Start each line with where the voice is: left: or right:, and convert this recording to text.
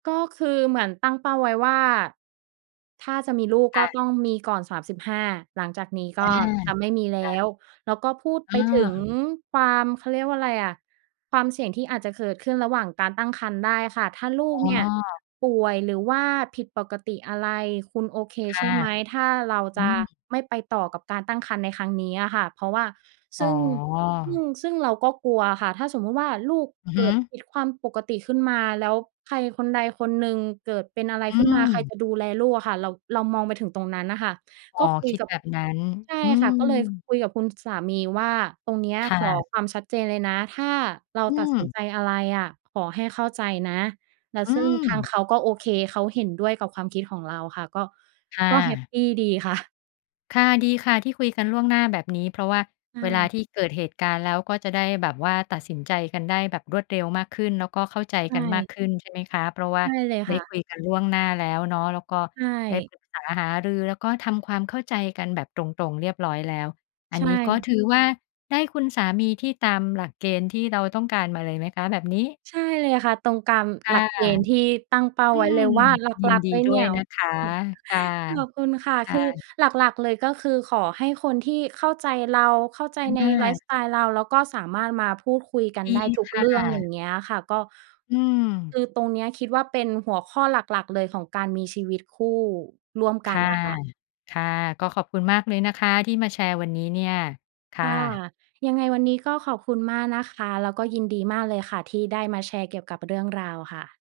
right: ก็คือเหมือนตั้งเป้าไว้ว่า ถ้าจะมีลูก
left: ค
right: ก
left: ่
right: ็
left: ะ
right: ต้องมีก่อน 35 หลังจากนี้
left: อ
right: ก
left: า
right: ็จะไม่มีแล
left: ค่
right: ้
left: ะ
right: ว แล้วก็พูดไป ถึง
left: เออ
right: ความ เขาเรียกว่าไรอะ ความเสี่ยงที่อาจจะเกิดขึ้นระหว่างการตั้งครรภ์ได้ค่ะ ถ้าลูก
left: อ๋
right: เนี่ย
left: อ
right: ป่วย หรือว่าผิดปกติอะไรคุณโอเค
left: ค
right: ใ
left: ่
right: ช
left: ะ
right: ่ไหม ถ้าเรา
left: อ
right: จ
left: ื
right: ะ
left: ม
right: ไม่ไปต่อกับการตั้งครรภ์ในครั้งนี้อะค่ะ เพราะว่า
left: อ
right: ซ
left: ๋
right: ึ
left: อ
right: ่ง ซึ่ง ซึ่งเราก็กลัวค่ะ ถ้าสมมุติว่าลูก
left: อือ
right: เ
left: ฮ
right: ก
left: ึ
right: ิดผิดความปกติขึ้นมา แล้วใครคนใดคนหนึ่งเกิดเป็นอะไร
left: อ
right: ข
left: ื
right: ึ้นมา ใคร
left: ม
right: จะดูแลลูกอะค่ะ เรา เรามองไปถึงตรงนั้นน่ะค่ะ
left: อ๋
right: ก
left: อ
right: ็คุ
left: ค
right: ย
left: ิด
right: กับ
left: แบบนั้น
right: ใช่
left: อื
right: ค่ะ ก็เลย
left: ม
right: คุยกับคุณ ส สามีว่า ตรงเนี้ย
left: ค่
right: ขอ
left: ะ
right: ความชัดเจนเลยนะ ถ้าเรา
left: อื
right: ตัดสิน
left: ม
right: ใจอะไรอะ ขอให้เข้าใจนะ แล้ว
left: อื
right: ซึ่งทางเ
left: ม
right: ขาก็โอเค เขาเห็นด้วยกับความคิดของเราค่ะ ก็
left: ค่
right: ก็แฮป
left: ะ
right: ปีดี ค่ะ
left: ค่ะ ดีค่ะที่คุยกันล่วงหน้าแบบนี้ เพราะว่า
right: ใช
left: เวลา
right: ่
left: ที่เกิดเหตุการณ์แล้วก็จะได้แบบว่าตัดสินใจกันได้แบบรวดเร็วมากขึ้น แล้วก็เข้าใจ
right: ใช
left: กันมาก
right: ่
left: ขึ้นใช่ไหมคะ? เพราะว่
right: ใ
left: า
right: ช่เลย
left: ได
right: ค
left: ้
right: ่
left: ค
right: ะ
left: ุยกันล่วงหน้าแล้วเนาะ แล้วก็
right: ใช
left: ได้
right: ่
left: ปรึกษาหารือแล้วก็ทำความเข้าใจกันแบบตรง ๆ เรียบร้อยแล้ว อั
right: ใช
left: นนี้ก็
right: ่
left: ถือว่าได้คุณสามีที่ตามหลักเกณฑ์ที่เราต้องการมาเลยไหมคะแบบนี้?
right: ใช่เลยค่ะ ตรงกาม
left: ค
right: ห
left: ่
right: ลั
left: ะ
right: กเกณฑ์ที่ตั้งเป้า
left: อื
right: ไว้เล
left: ม
right: ยว่าหล
left: ยิ
right: ั
left: น
right: ก
left: ดี
right: ๆ เลย
left: ด้
right: เนี
left: ว
right: ่
left: ย
right: ย
left: นะคะ ค่ะ
right: ขอบคุณค่ะ
left: ค
right: ค
left: ่
right: ือ
left: ะ
right: หลัก ๆ เลย ก็คือขอให้คนที่เข้าใจเรา เข้าใจใน
left: อ
right: ไลฟ์
left: า
right: สไตล์เรา แล้วก็สามารถมาพูดคุยกัน
left: ดี
right: ได้ทุก
left: ค
right: เ
left: ่
right: รื่อง อย่
left: ะ
right: างเงี้ยค่ะ ก็
left: อื
right: ค
left: ม
right: ือตรงเนี้ยคิดว่าเป็นหัวข้อหลัก ๆ เลยของการมีชีวิตคู่ร่วม
left: ค
right: กัน
left: ่ะ
right: น่ะค่ะ
left: ค่ะ ก็ขอบคุณมากเลยนะคะ ที่มาแชร์วันนี้เนี่ย ค
right: ค
left: ่
right: ่ะ
left: ะ
right: ยังไงวันนี้ก็ขอบคุณมากนะคะ แล้วก็ยินดีมากเลยค่ะ ที่ได้มาแชร์เกี่ยวกับเรื่องราวค่ะ